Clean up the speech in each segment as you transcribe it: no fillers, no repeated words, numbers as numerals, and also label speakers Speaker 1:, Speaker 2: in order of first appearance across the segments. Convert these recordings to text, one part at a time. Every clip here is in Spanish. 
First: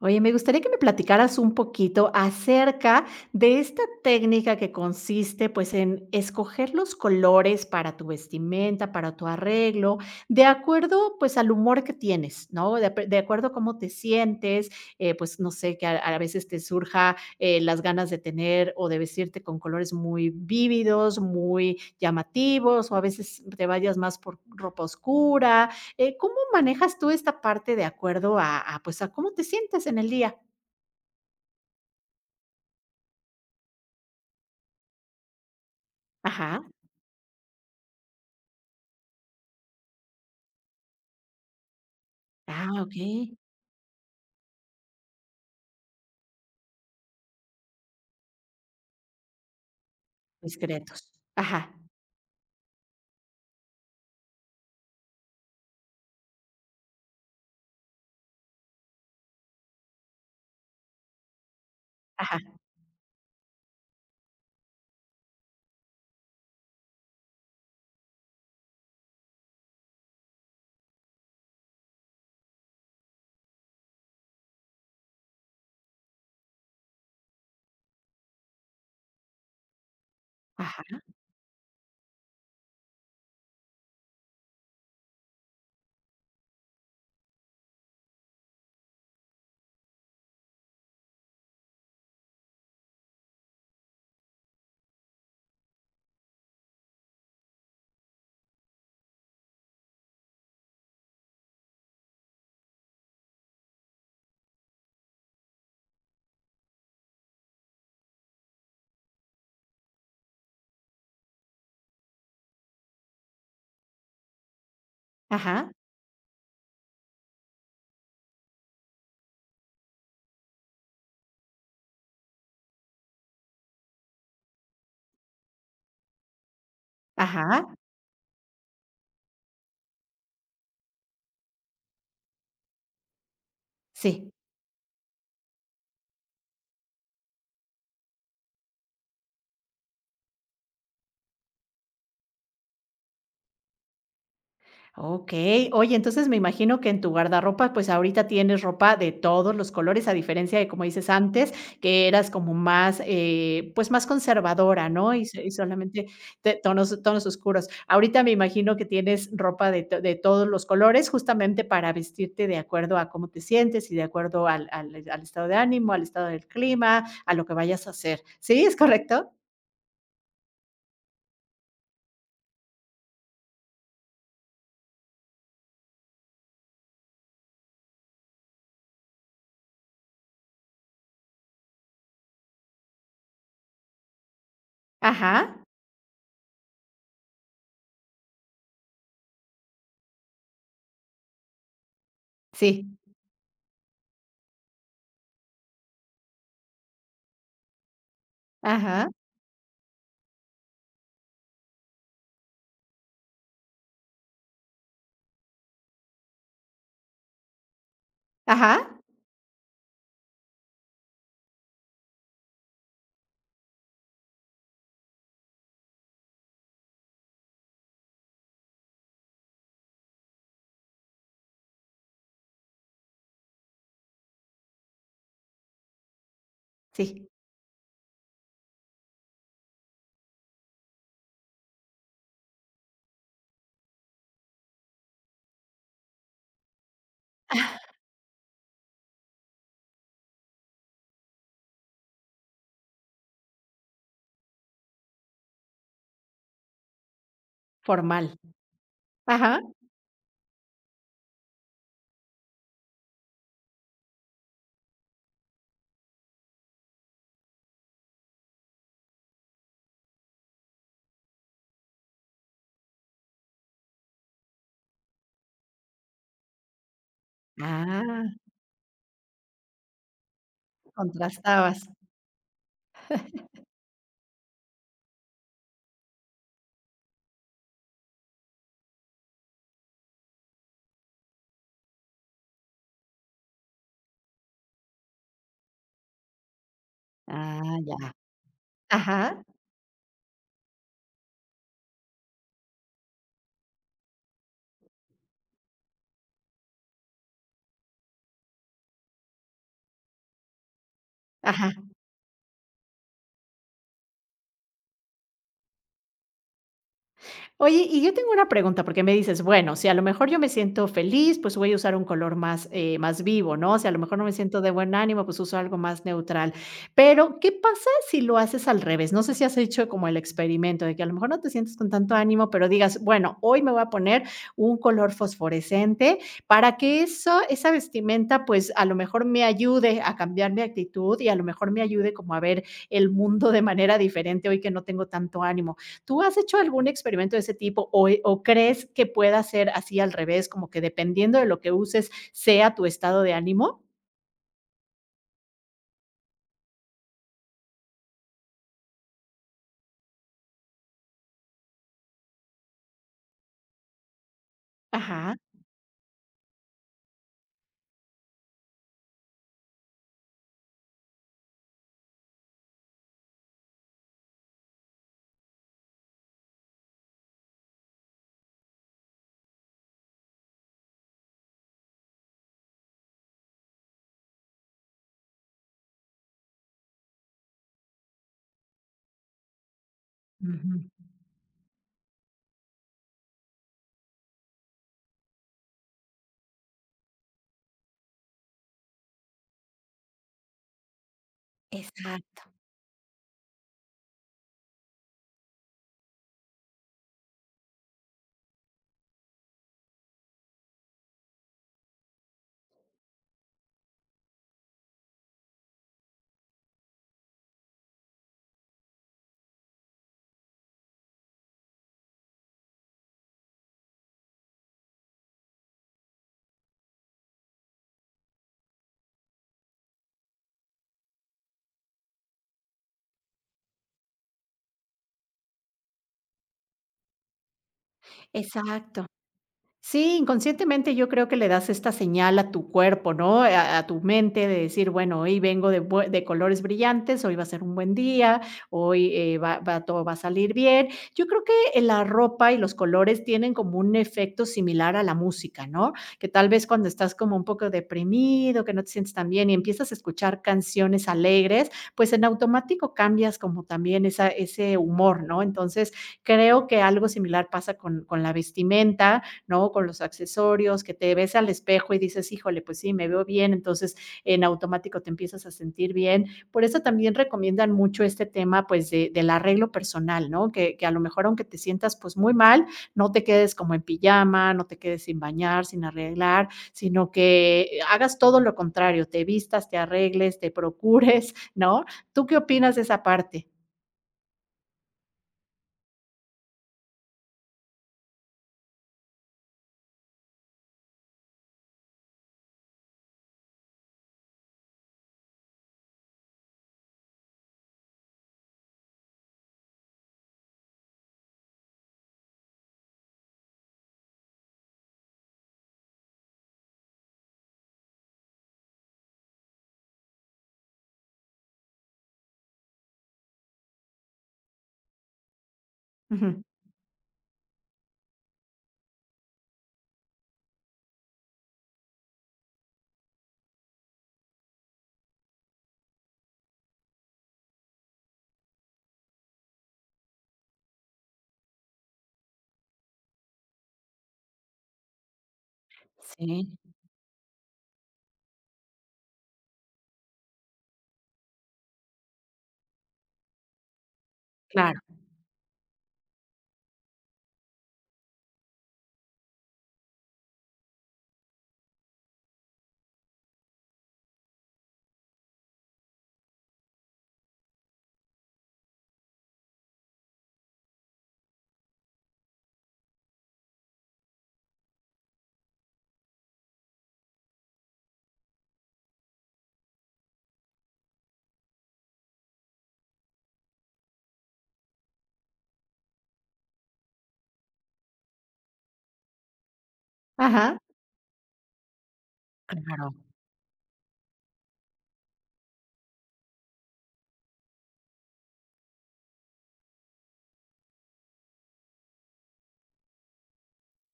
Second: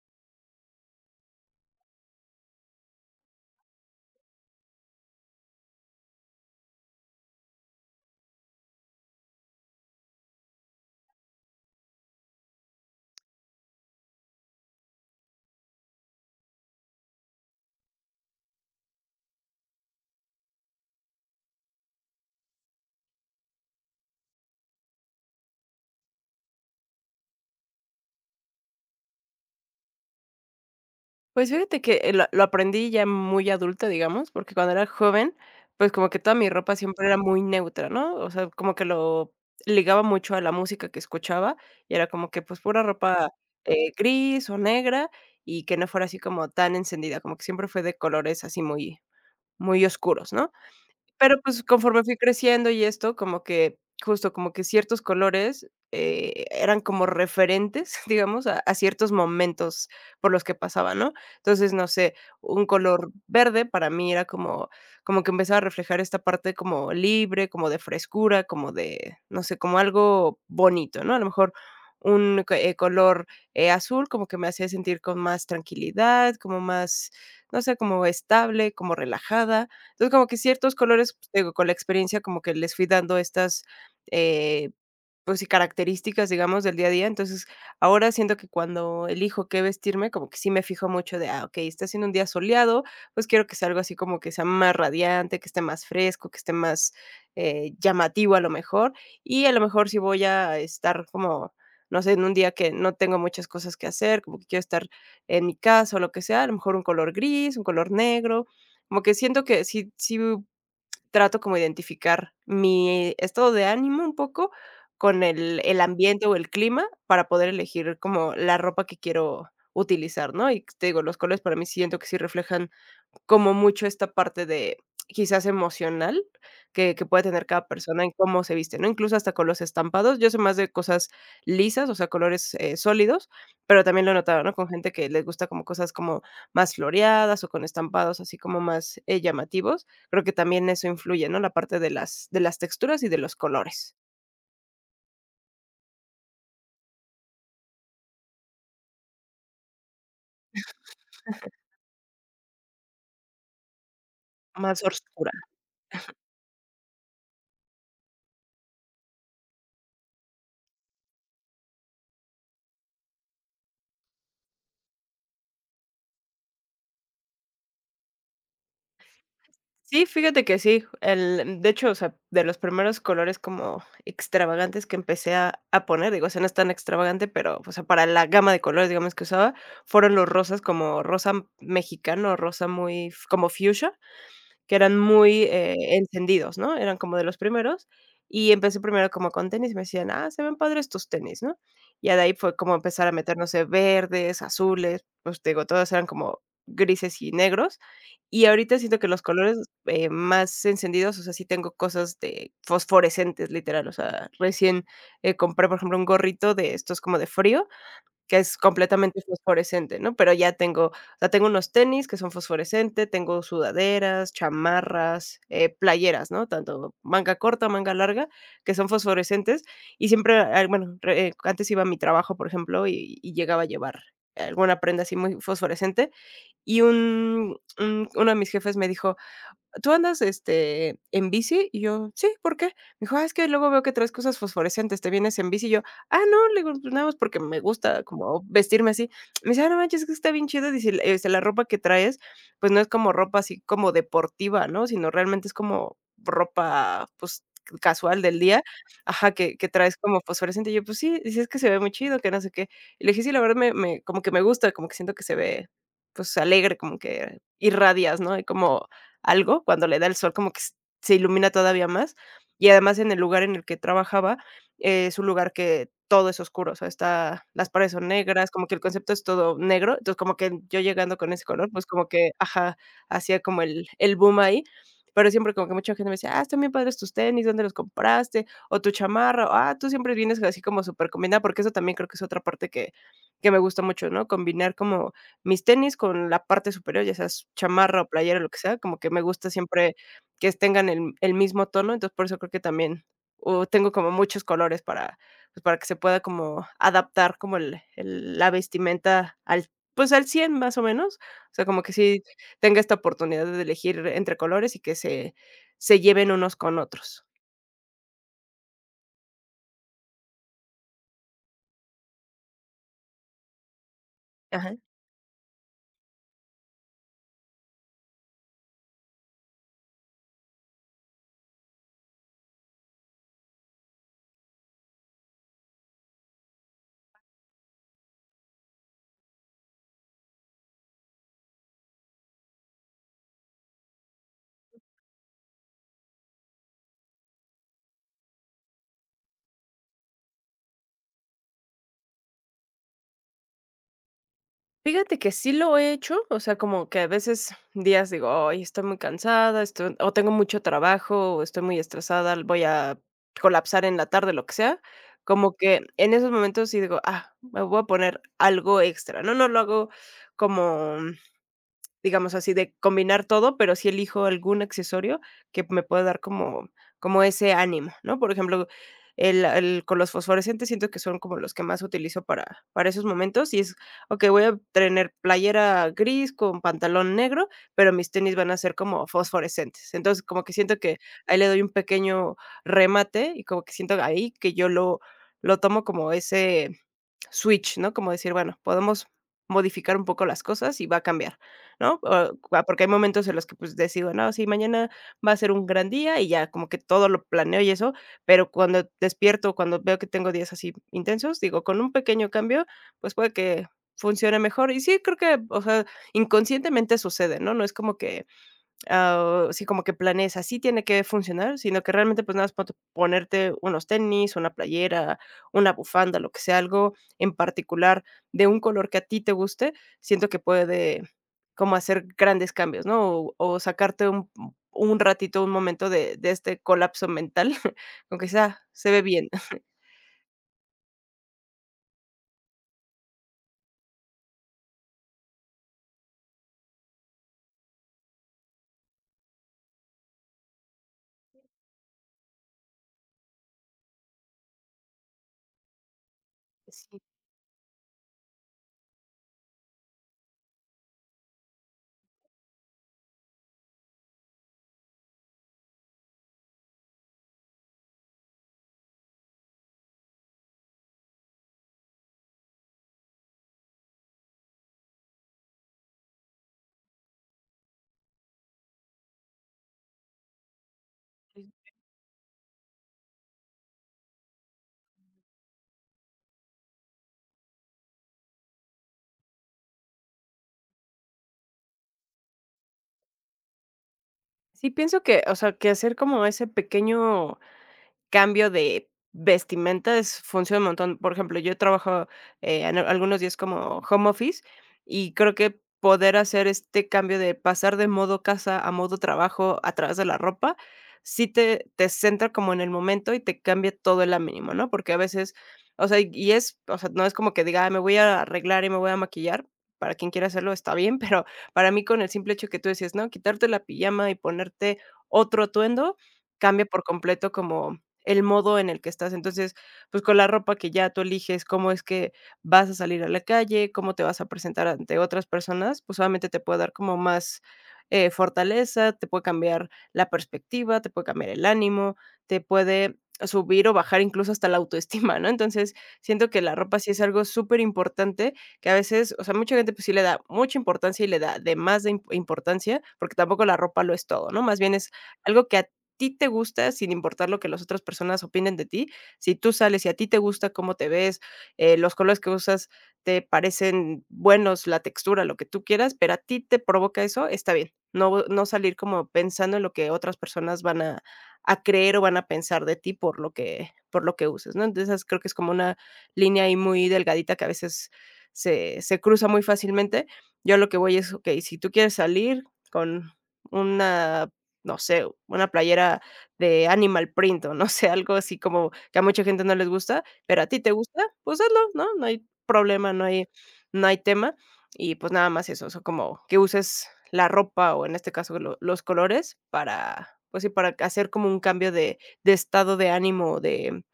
Speaker 1: Oye, me gustaría que me platicaras un poquito acerca de esta técnica que consiste, pues, en escoger los colores para tu vestimenta, para tu arreglo, de acuerdo, pues, al humor que tienes, ¿no? De, de acuerdo a cómo te sientes, pues, no sé, que a veces te surja las ganas de tener o de vestirte con colores muy vívidos, muy llamativos, o a veces te vayas más por ropa oscura. Eh, ¿cómo manejas tú esta parte de acuerdo a, pues, a cómo te sientes en el día?
Speaker 2: Pues fíjate que, lo aprendí ya muy adulta, digamos, porque cuando era joven, pues, como que toda mi
Speaker 1: Ajá.
Speaker 2: ropa siempre era muy neutra, ¿no? O sea, como que lo ligaba mucho a la música que escuchaba, y era como que, pues,
Speaker 1: Ah,
Speaker 2: pura ropa,
Speaker 1: okey.
Speaker 2: gris o negra, y que no fuera así como tan encendida, como que siempre fue de colores así muy muy oscuros, ¿no?
Speaker 1: Discretos.
Speaker 2: Pero,
Speaker 1: Ajá,
Speaker 2: pues, conforme fui creciendo y esto, como que justo, como que ciertos colores, eran como referentes, digamos, a ciertos momentos por los que pasaba, ¿no? Entonces, no sé,
Speaker 1: ajá,
Speaker 2: un color verde para mí era como como que empezaba a reflejar esta parte como libre, como de frescura, como de, no sé, como algo bonito, ¿no? A lo mejor un co color, azul como que me hacía sentir con más tranquilidad, como más, no sé, como estable, como relajada. Entonces, como que ciertos
Speaker 1: ajá,
Speaker 2: colores, pues, te digo, con la experiencia como que les fui dando estas, eh, pues sí, características, digamos, del día a día. Entonces, ahora siento que cuando elijo qué vestirme, como que sí me fijo mucho de, ah, okey, está siendo un día soleado, pues quiero que sea algo así como que sea más radiante, que esté más fresco, que esté más, llamativo a lo mejor. Y a lo mejor si voy a estar como, no sé, en un día que no tengo muchas cosas que hacer, como que quiero estar en mi casa o lo que sea, a lo mejor un color gris, un color negro, como que siento que sí sí trato como identificar mi estado de ánimo un poco con el
Speaker 1: ajá,
Speaker 2: el ambiente o el clima para poder elegir como la ropa que quiero utilizar, ¿no? Y te digo, los colores para mí siento que sí reflejan como mucho esta parte de, quizás emocional, que puede tener
Speaker 1: ajá.
Speaker 2: cada persona en cómo se viste, ¿no? Incluso hasta con los estampados, yo soy más de cosas lisas, o sea, colores, sólidos, pero también lo he
Speaker 1: Sí.
Speaker 2: notado, ¿no? Con gente que les gusta como cosas como más floreadas o con estampados así como más, llamativos. Creo que también eso influye, ¿no? La parte de las texturas y de los colores,
Speaker 1: Okey. Oye, entonces me imagino que en tu guardarropa, pues, ahorita tienes ropa de todos los colores, a diferencia de, como dices antes, que eras como más, pues, más
Speaker 2: más
Speaker 1: conservadora, ¿no?
Speaker 2: oscuros.
Speaker 1: Y solamente te tonos tonos oscuros. Ahorita me imagino que tienes ropa de todos los colores, justamente para vestirte de acuerdo a cómo te sientes y de acuerdo al al estado de ánimo, al estado del clima, a lo que vayas a hacer. ¿Sí? ¿Es correcto?
Speaker 2: Sí, fíjate que sí. El, de hecho, o sea, de los primeros colores como extravagantes que empecé a poner, digo, o sea, no es tan extravagante, pero, o sea, para la gama de colores, digamos, que usaba, fueron los rosas como rosa mexicano, rosa muy como fuchsia que eran muy,
Speaker 1: Ajá.
Speaker 2: encendidos, ¿no? Eran como de los primeros, y empecé primero como con tenis, me decían: "Ah, se ven padres tus tenis", ¿no? Y de ahí fue como
Speaker 1: Sí.
Speaker 2: empezar a meter, no sé, verdes, azules, pues, te digo, todos eran como grises y negros, y ahorita siento que
Speaker 1: Ajá.
Speaker 2: los colores, más encendidos, o sea, sí tengo cosas de fosforescentes, literal, o sea, recién, compré, por ejemplo, un gorrito de estos como de frío, que es
Speaker 1: Ajá.
Speaker 2: completamente fosforescente, ¿no? Pero ya tengo, o sea, tengo unos tenis que son fosforescentes, tengo sudaderas, chamarras, playeras, ¿no? Tanto manga corta, manga larga, que son fosforescentes. Y siempre, ah, bueno, re antes iba a mi trabajo, por ejemplo, y llegaba a llevar alguna prenda así muy fosforescente. Y
Speaker 1: Sí.
Speaker 2: un uno de mis jefes me dijo: "¿Tú andas, este, en bici?". Y yo: "Sí, ¿por qué?". Me dijo: "Ah, es que luego veo que traes cosas fosforescentes, ¿te vienes en bici?". Y yo: "Ah, no", le digo, "pues nada más porque me gusta como vestirme así". Me dice: "Ah, no manches, es que está bien chido", dice, l este, "la ropa que traes, pues no es como ropa así como deportiva, ¿no? Sino realmente es como ropa, pues, casual
Speaker 1: Formal.
Speaker 2: del día". Ajá,
Speaker 1: Ajá.
Speaker 2: que traes como fosforescente. Y yo: "Pues sí", dice: "Es que se ve muy chido, que no sé qué". Y le dije: "Sí, la verdad me como que me gusta, como que siento que se ve, pues, alegre, como que irradias, ¿no? Y como algo, cuando le da el sol como que s se ilumina todavía más, y además en el lugar en el que trabajaba, es un lugar que todo es oscuro, o sea, está las paredes son
Speaker 1: Ah,
Speaker 2: negras, como que el concepto es todo negro, entonces como que yo llegando con ese color,
Speaker 1: contrastabas.
Speaker 2: pues como que ajá, hacía como el boom ahí, pero siempre como que mucha gente me decía: "Ah, están bien padres tus tenis, ¿dónde los compraste?, o tu chamarra, o, ah, tú siempre vienes así como súper combinada porque eso también creo que es otra parte que me gusta mucho, ¿no? Combinar como mis tenis con la parte superior, ya seas
Speaker 1: Ah, ya.
Speaker 2: chamarra o playera, lo que sea, como que me
Speaker 1: Ajá,
Speaker 2: gusta siempre que tengan el mismo tono, entonces por eso creo que también, o tengo como muchos colores para, pues, para que se pueda como adaptar como el la vestimenta al, pues, al 100 más o menos. O sea,
Speaker 1: ajá.
Speaker 2: como que sí tenga esta oportunidad de elegir entre colores y que se se lleven unos con otros.
Speaker 1: Oye, y yo tengo una pregunta, porque me dices, bueno, si a lo mejor yo me siento feliz, pues voy a usar un color más, más vivo, ¿no? Si a lo mejor no me siento de
Speaker 2: Ajá.
Speaker 1: buen ánimo, pues uso algo más neutral. Pero ¿qué pasa si lo haces al revés? No sé si has hecho como el experimento de que a lo mejor no te sientes con tanto ánimo, pero digas, bueno, hoy me voy a poner un color fosforescente para que eso, esa vestimenta, pues a lo mejor me ayude a cambiar mi actitud y a lo mejor me ayude como a ver el mundo de manera diferente hoy que no tengo tanto ánimo. ¿Tú has hecho algún experimento de ese tipo o crees que pueda ser así al revés, como que dependiendo de lo que uses sea tu estado de ánimo?
Speaker 2: Fíjate que sí lo he hecho, o sea, como que a veces días digo: "Ay, estoy muy cansada, estoy o tengo mucho trabajo, o estoy muy estresada, voy a colapsar en la tarde", lo que sea,
Speaker 1: Ajá.
Speaker 2: como que en esos momentos sí digo: "Ah, me voy a poner algo extra", ¿no? No lo hago como digamos así, de combinar todo, pero sí elijo algún accesorio que me pueda dar como como ese ánimo, ¿no? Por ejemplo, el con los fosforescentes siento que son como los que más utilizo para esos momentos y es: "Ok, voy a tener playera gris con pantalón negro, pero mis tenis van a ser como fosforescentes". Entonces, como que siento
Speaker 1: Ujú.
Speaker 2: que ahí le doy un pequeño remate y como que siento ahí que yo lo tomo como ese switch, ¿no? Como decir, bueno, podemos modificar un poco las cosas y va a cambiar, ¿no? O porque hay momentos en los que, pues, decido, no, sí, mañana va a ser un gran día y ya como que todo lo planeo y eso, pero cuando despierto, cuando veo que tengo días así intensos, digo, con un pequeño cambio, pues puede que funcione mejor. Y sí, creo que, o sea, inconscientemente sucede, ¿no? No es como que ah, sí, como que planees, así tiene que funcionar, sino que realmente, pues, nada más ponte ponerte unos tenis, una playera, una bufanda, lo que sea, algo en particular de un color que a ti te guste, siento que puede como hacer grandes cambios, ¿no? O sacarte un ratito, un momento de este colapso mental, aunque sea se ve
Speaker 1: Exacto.
Speaker 2: bien.
Speaker 1: Sí, inconscientemente yo creo que le das esta señal a tu cuerpo, ¿no? A tu mente de decir, bueno, hoy vengo de, de colores brillantes, hoy va a ser un buen día, hoy todo va a salir bien. Yo creo que la ropa y los colores tienen como un efecto similar a la música, ¿no? Que tal vez cuando
Speaker 2: Sí,
Speaker 1: estás como un poco deprimido, que no te sientes tan bien y empiezas a escuchar canciones alegres, pues en automático cambias como también ese humor, ¿no? Entonces creo que algo similar pasa con la vestimenta, ¿no? Con los accesorios, que te ves al espejo y dices, híjole, pues sí, me veo bien, entonces en automático te empiezas a sentir bien. Por eso también recomiendan mucho este tema, pues, del arreglo personal, ¿no? Que a lo mejor aunque te sientas, pues, muy mal, no te quedes como en pijama, no te quedes sin bañar, sin arreglar, sino que hagas todo lo contrario, te vistas, te arregles, te procures, ¿no? ¿Tú qué opinas de esa parte?
Speaker 2: sí pienso que, o sea, que hacer como ese pequeño cambio de vestimenta es funciona un montón. Por ejemplo, yo trabajo, en algunos días como home office, y creo que poder hacer este cambio de pasar de modo casa a modo trabajo a través de la ropa, sí te centra como en el momento y te cambia todo el ánimo, ¿no? Porque a veces, o sea, y es, o sea, no es como que diga: "Ay, me voy a arreglar y me voy a maquillar", para quien quiera hacerlo está bien, pero para mí con el simple hecho que tú decías, ¿no? Quitarte la pijama y ponerte otro atuendo,
Speaker 1: Ujú.
Speaker 2: cambia por completo como el modo en el que estás. Entonces, pues, con la ropa que ya tú eliges, cómo es que vas a salir a la calle, cómo te vas a presentar ante otras personas, pues, obviamente te puede dar como más, fortaleza, te puede cambiar la perspectiva, te puede cambiar el ánimo, te puede subir o bajar incluso hasta la autoestima, ¿no? Entonces, siento que
Speaker 1: Sí.
Speaker 2: la ropa sí es algo súper importante que a veces, o sea, mucha gente, pues, sí le da mucha importancia y le da de más de im importancia, porque tampoco la ropa lo es todo, ¿no? Más bien
Speaker 1: Claro.
Speaker 2: es algo que a ti te gusta, sin importar lo que las otras personas opinen de ti, si tú sales y a ti te gusta cómo te ves, los colores que usas te parecen buenos, la textura, lo que tú quieras, pero a ti te provoca eso, está bien. No, no salir como pensando en lo que otras personas van a creer o van a pensar de ti por lo que uses, ¿no? Entonces creo que es como una línea ahí muy delgadita que a veces se, se cruza muy fácilmente. Yo lo que voy es, ok, si tú quieres salir con una no sé, una playera de Animal Print, o no sé, algo así como que a mucha gente no les gusta, pero a
Speaker 1: Ajá.
Speaker 2: ti te gusta, pues hazlo, ¿no? No hay
Speaker 1: Claro.
Speaker 2: problema, no hay tema. Y pues nada más eso, o sea, como que uses la ropa o en este caso lo los colores para, pues sí, para hacer como un cambio de estado de ánimo,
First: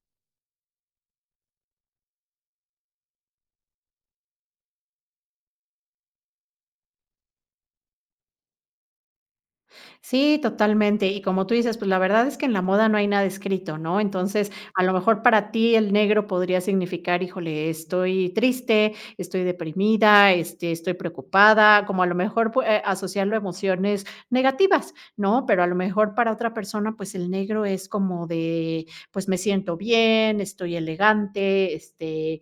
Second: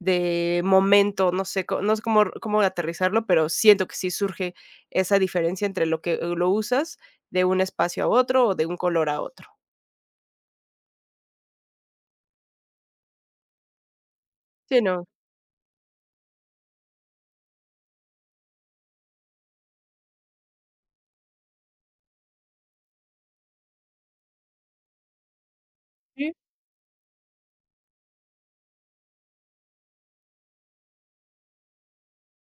Speaker 2: de momento, no sé, co no sé cómo cómo aterrizarlo, pero siento que sí surge esa diferencia entre lo que lo usas de un espacio a otro o de un color a otro.
Speaker 1: Sí, totalmente. Y como tú dices, pues la verdad es que en la moda no hay nada escrito, ¿no? Entonces,
Speaker 2: Sí,
Speaker 1: a lo
Speaker 2: no.
Speaker 1: mejor para ti el negro podría significar, híjole, estoy triste, estoy deprimida, este, estoy preocupada, como a lo mejor asociarlo a emociones negativas, ¿no? Pero a lo mejor para
Speaker 2: Sí.
Speaker 1: otra persona, pues el negro es como de, pues me siento bien, estoy elegante, este,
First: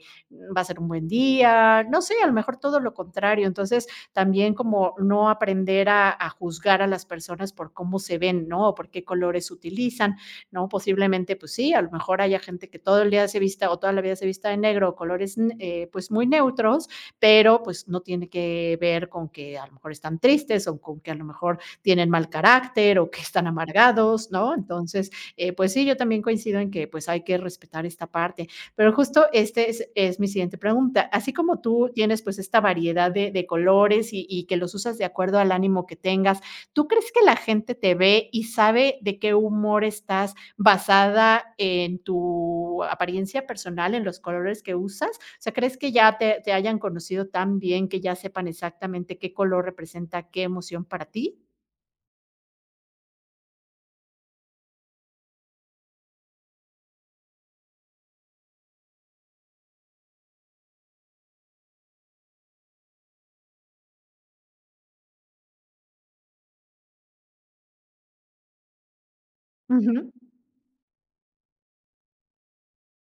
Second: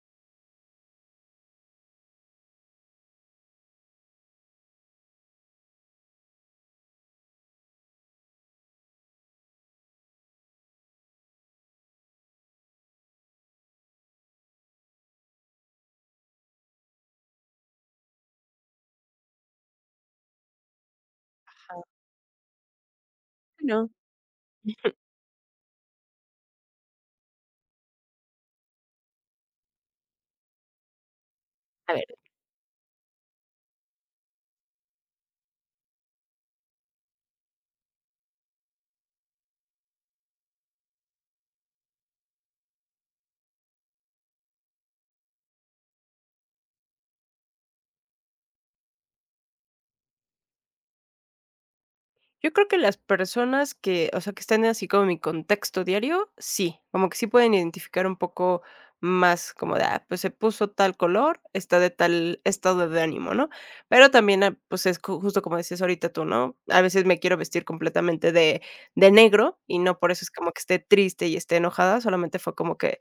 Speaker 1: va a ser un buen día, no sé, a lo mejor todo lo contrario. Entonces, también como no aprender a juzgar a las personas por cómo se ven, ¿no? O por qué colores utilizan, ¿no? Posiblemente, pues sí, a lo mejor haya gente que todo el día se vista o toda la vida se vista de negro, o colores pues muy neutros, pero pues no tiene que ver con que a lo mejor están tristes o con que a lo mejor
Speaker 2: Ajá.
Speaker 1: tienen mal carácter o que están
Speaker 2: Bueno,
Speaker 1: amargados, ¿no? Entonces, pues sí, yo también coincido en que pues hay que respetar esta parte, pero justo este es mi siguiente pregunta. Así como tú
Speaker 2: a ver.
Speaker 1: tienes pues esta variedad de colores y que los usas de acuerdo al ánimo que tengas, ¿tú crees que la gente te ve y sabe de qué humor estás basada en tu apariencia personal, en los colores que usas? O sea, ¿crees que ya te hayan conocido tan bien que ya sepan exactamente qué color representa qué emoción para ti?
Speaker 2: Yo creo que las personas que, o sea, que estén así como en mi contexto diario, sí, como que sí pueden identificar un poco más como de, ah, pues se puso tal color, está de tal estado de ánimo, ¿no? Pero también, ah, pues justo como decías ahorita tú, ¿no? A veces me quiero vestir completamente de negro y no
Speaker 1: Ujú.
Speaker 2: por eso es como que esté triste y esté enojada, solamente fue como que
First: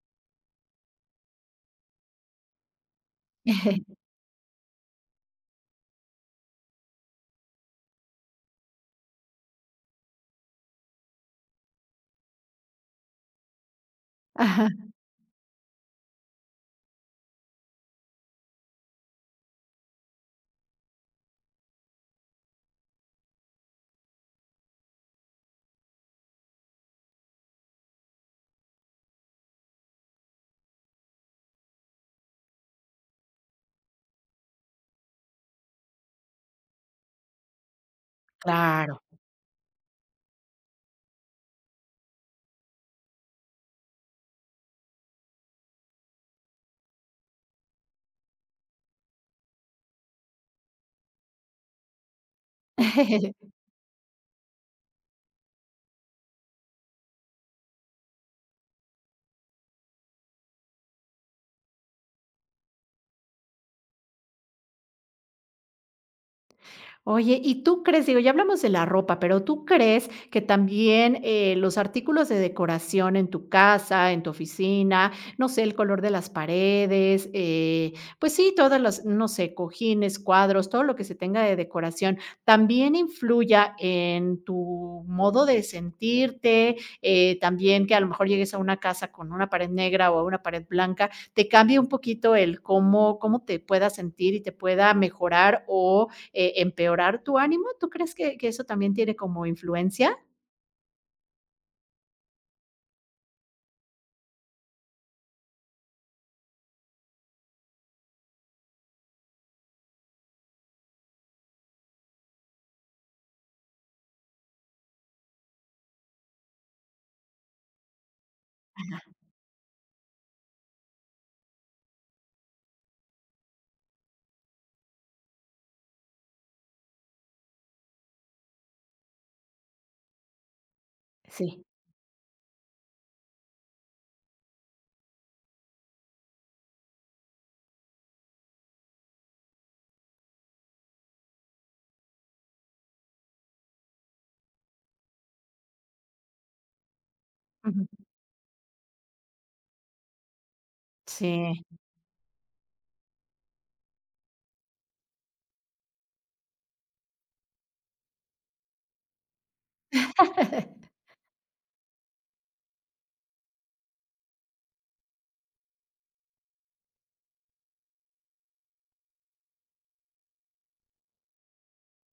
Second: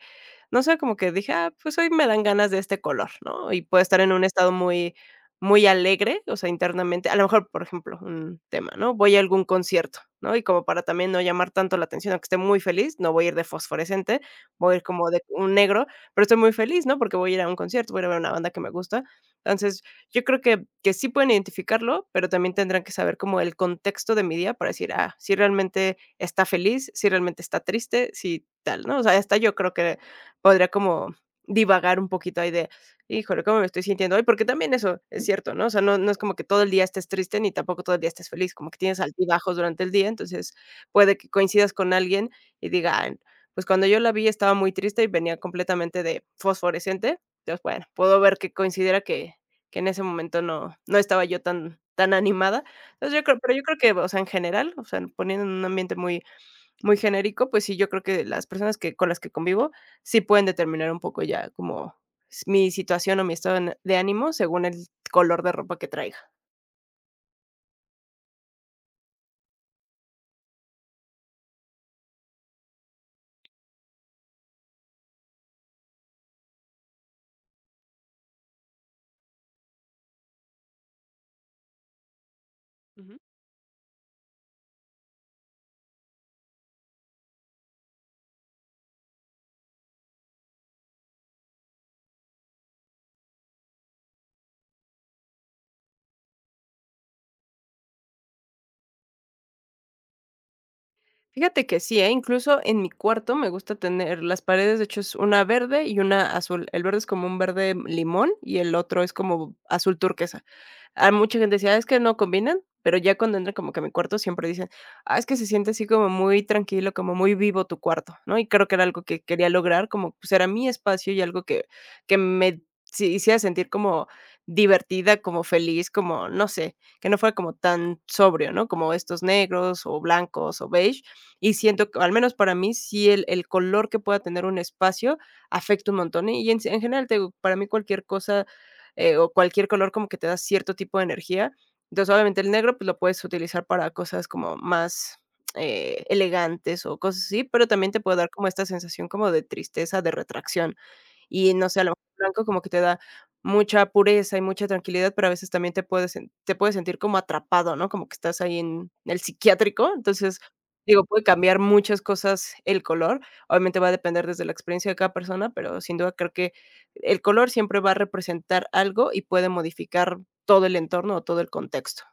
Speaker 2: no sé, como que dije: "Ah, pues hoy me dan ganas de este color", ¿no? Y puedo estar en un estado muy alegre, o sea, internamente. A lo mejor, por ejemplo, un tema, ¿no? Voy a algún concierto, ¿no? Y como para también no llamar tanto la atención, aunque esté muy feliz, no voy a ir de fosforescente,
Speaker 1: Ajá.
Speaker 2: voy a ir como de un negro, pero estoy muy feliz, ¿no? Porque voy a ir a un concierto, voy a ir a ver una banda que me gusta. Entonces, yo creo que sí pueden identificarlo, pero también tendrán que saber como el contexto de mi día para decir: "Ah, si realmente está feliz, si realmente está triste, si tal", ¿no? O sea, hasta yo creo que podría como divagar un poquito ahí de, híjole, ¿cómo me estoy sintiendo hoy? Porque también eso es cierto, ¿no? O sea, no, no es como que todo el día estés triste ni tampoco todo el día estés feliz, como que tienes
Speaker 1: Claro.
Speaker 2: altibajos durante el día, entonces puede que coincidas con alguien y diga, "Ah, pues cuando yo la vi estaba muy triste y venía completamente de fosforescente, entonces bueno, puedo ver que considera que en ese momento no, no estaba yo tan, tan animada. Entonces yo creo, pero yo creo que, o sea, en general, o sea, poniendo en un ambiente muy genérico, pues sí, yo creo que las personas que con las que convivo sí pueden determinar un poco ya como s mi situación o mi estado n de ánimo según el color de ropa que traiga.
Speaker 1: Oye, ¿y tú crees? Digo, ya hablamos de la ropa, pero ¿tú crees que también, los artículos de decoración en tu casa, en tu oficina, no sé, el color de las paredes, pues sí, todas las, no sé, cojines, cuadros, todo lo que se tenga de decoración, también
Speaker 2: Ujú.
Speaker 1: influya en tu modo de sentirte, también que a lo mejor llegues a una casa con una pared negra o a una pared blanca, te cambie un poquito el cómo te puedas sentir y te pueda mejorar o empeorar tu ánimo, ¿tú crees que eso también tiene como influencia?
Speaker 2: Fíjate que sí, ¿eh? Incluso en mi cuarto me gusta tener las paredes, de hecho, es una verde y una azul. El verde es como un verde limón y el otro es como azul turquesa. Ah, mucha gente decía: "Es que no combinan", pero ya cuando entran como que a mi cuarto siempre dicen: "Ah, es que se siente así como muy tranquilo, como muy vivo tu cuarto", ¿no? Y creo que era algo que quería lograr, como, pues, era mi espacio y algo que me si hiciera sentir como divertida, como feliz, como, no sé, que no fuera como tan sobrio, ¿no? Como estos negros, o blancos, o beige. Y
Speaker 1: Sí.
Speaker 2: siento que, al menos para mí, sí el color que pueda tener un espacio afecta un montón. Y en general, te digo, para mí cualquier cosa o cualquier color como que te da cierto tipo de energía. Entonces, obviamente el negro, pues lo puedes utilizar para cosas como más elegantes o cosas así, pero
Speaker 1: Ujú.
Speaker 2: también te puede dar como esta sensación como de tristeza, de retracción. Y
Speaker 1: Sí.
Speaker 2: no sé, a lo mejor el blanco como que te da mucha pureza y mucha tranquilidad, pero a veces también te puedes sentir como atrapado, ¿no? Como que estás ahí en el psiquiátrico. Entonces, digo, puede cambiar muchas cosas el color. Obviamente va a depender desde la experiencia de cada persona, pero sin duda creo que el color siempre va a representar algo y puede modificar todo el entorno o todo el contexto.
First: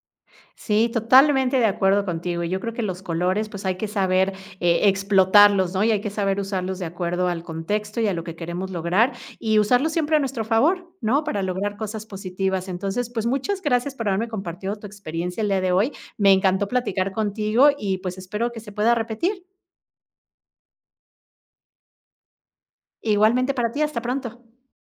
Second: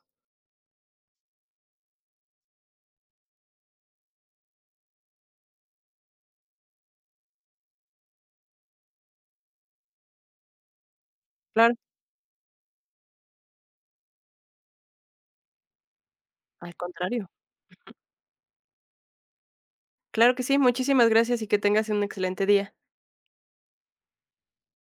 Speaker 1: Sí, totalmente de acuerdo contigo. Y yo creo que los colores, pues, hay que saber, explotarlos, ¿no? Y hay que saber usarlos de acuerdo al contexto y a lo que queremos lograr, y usarlos siempre a nuestro favor, ¿no? Para
Speaker 2: Claro,
Speaker 1: lograr cosas positivas. Entonces, pues, muchas gracias por haberme compartido tu experiencia el día de hoy. Me encantó
Speaker 2: al
Speaker 1: platicar
Speaker 2: contrario.
Speaker 1: contigo y, pues, espero que se pueda repetir.
Speaker 2: Claro que sí, muchísimas gracias y que tengas un excelente día.
Speaker 1: Igualmente para ti, hasta pronto.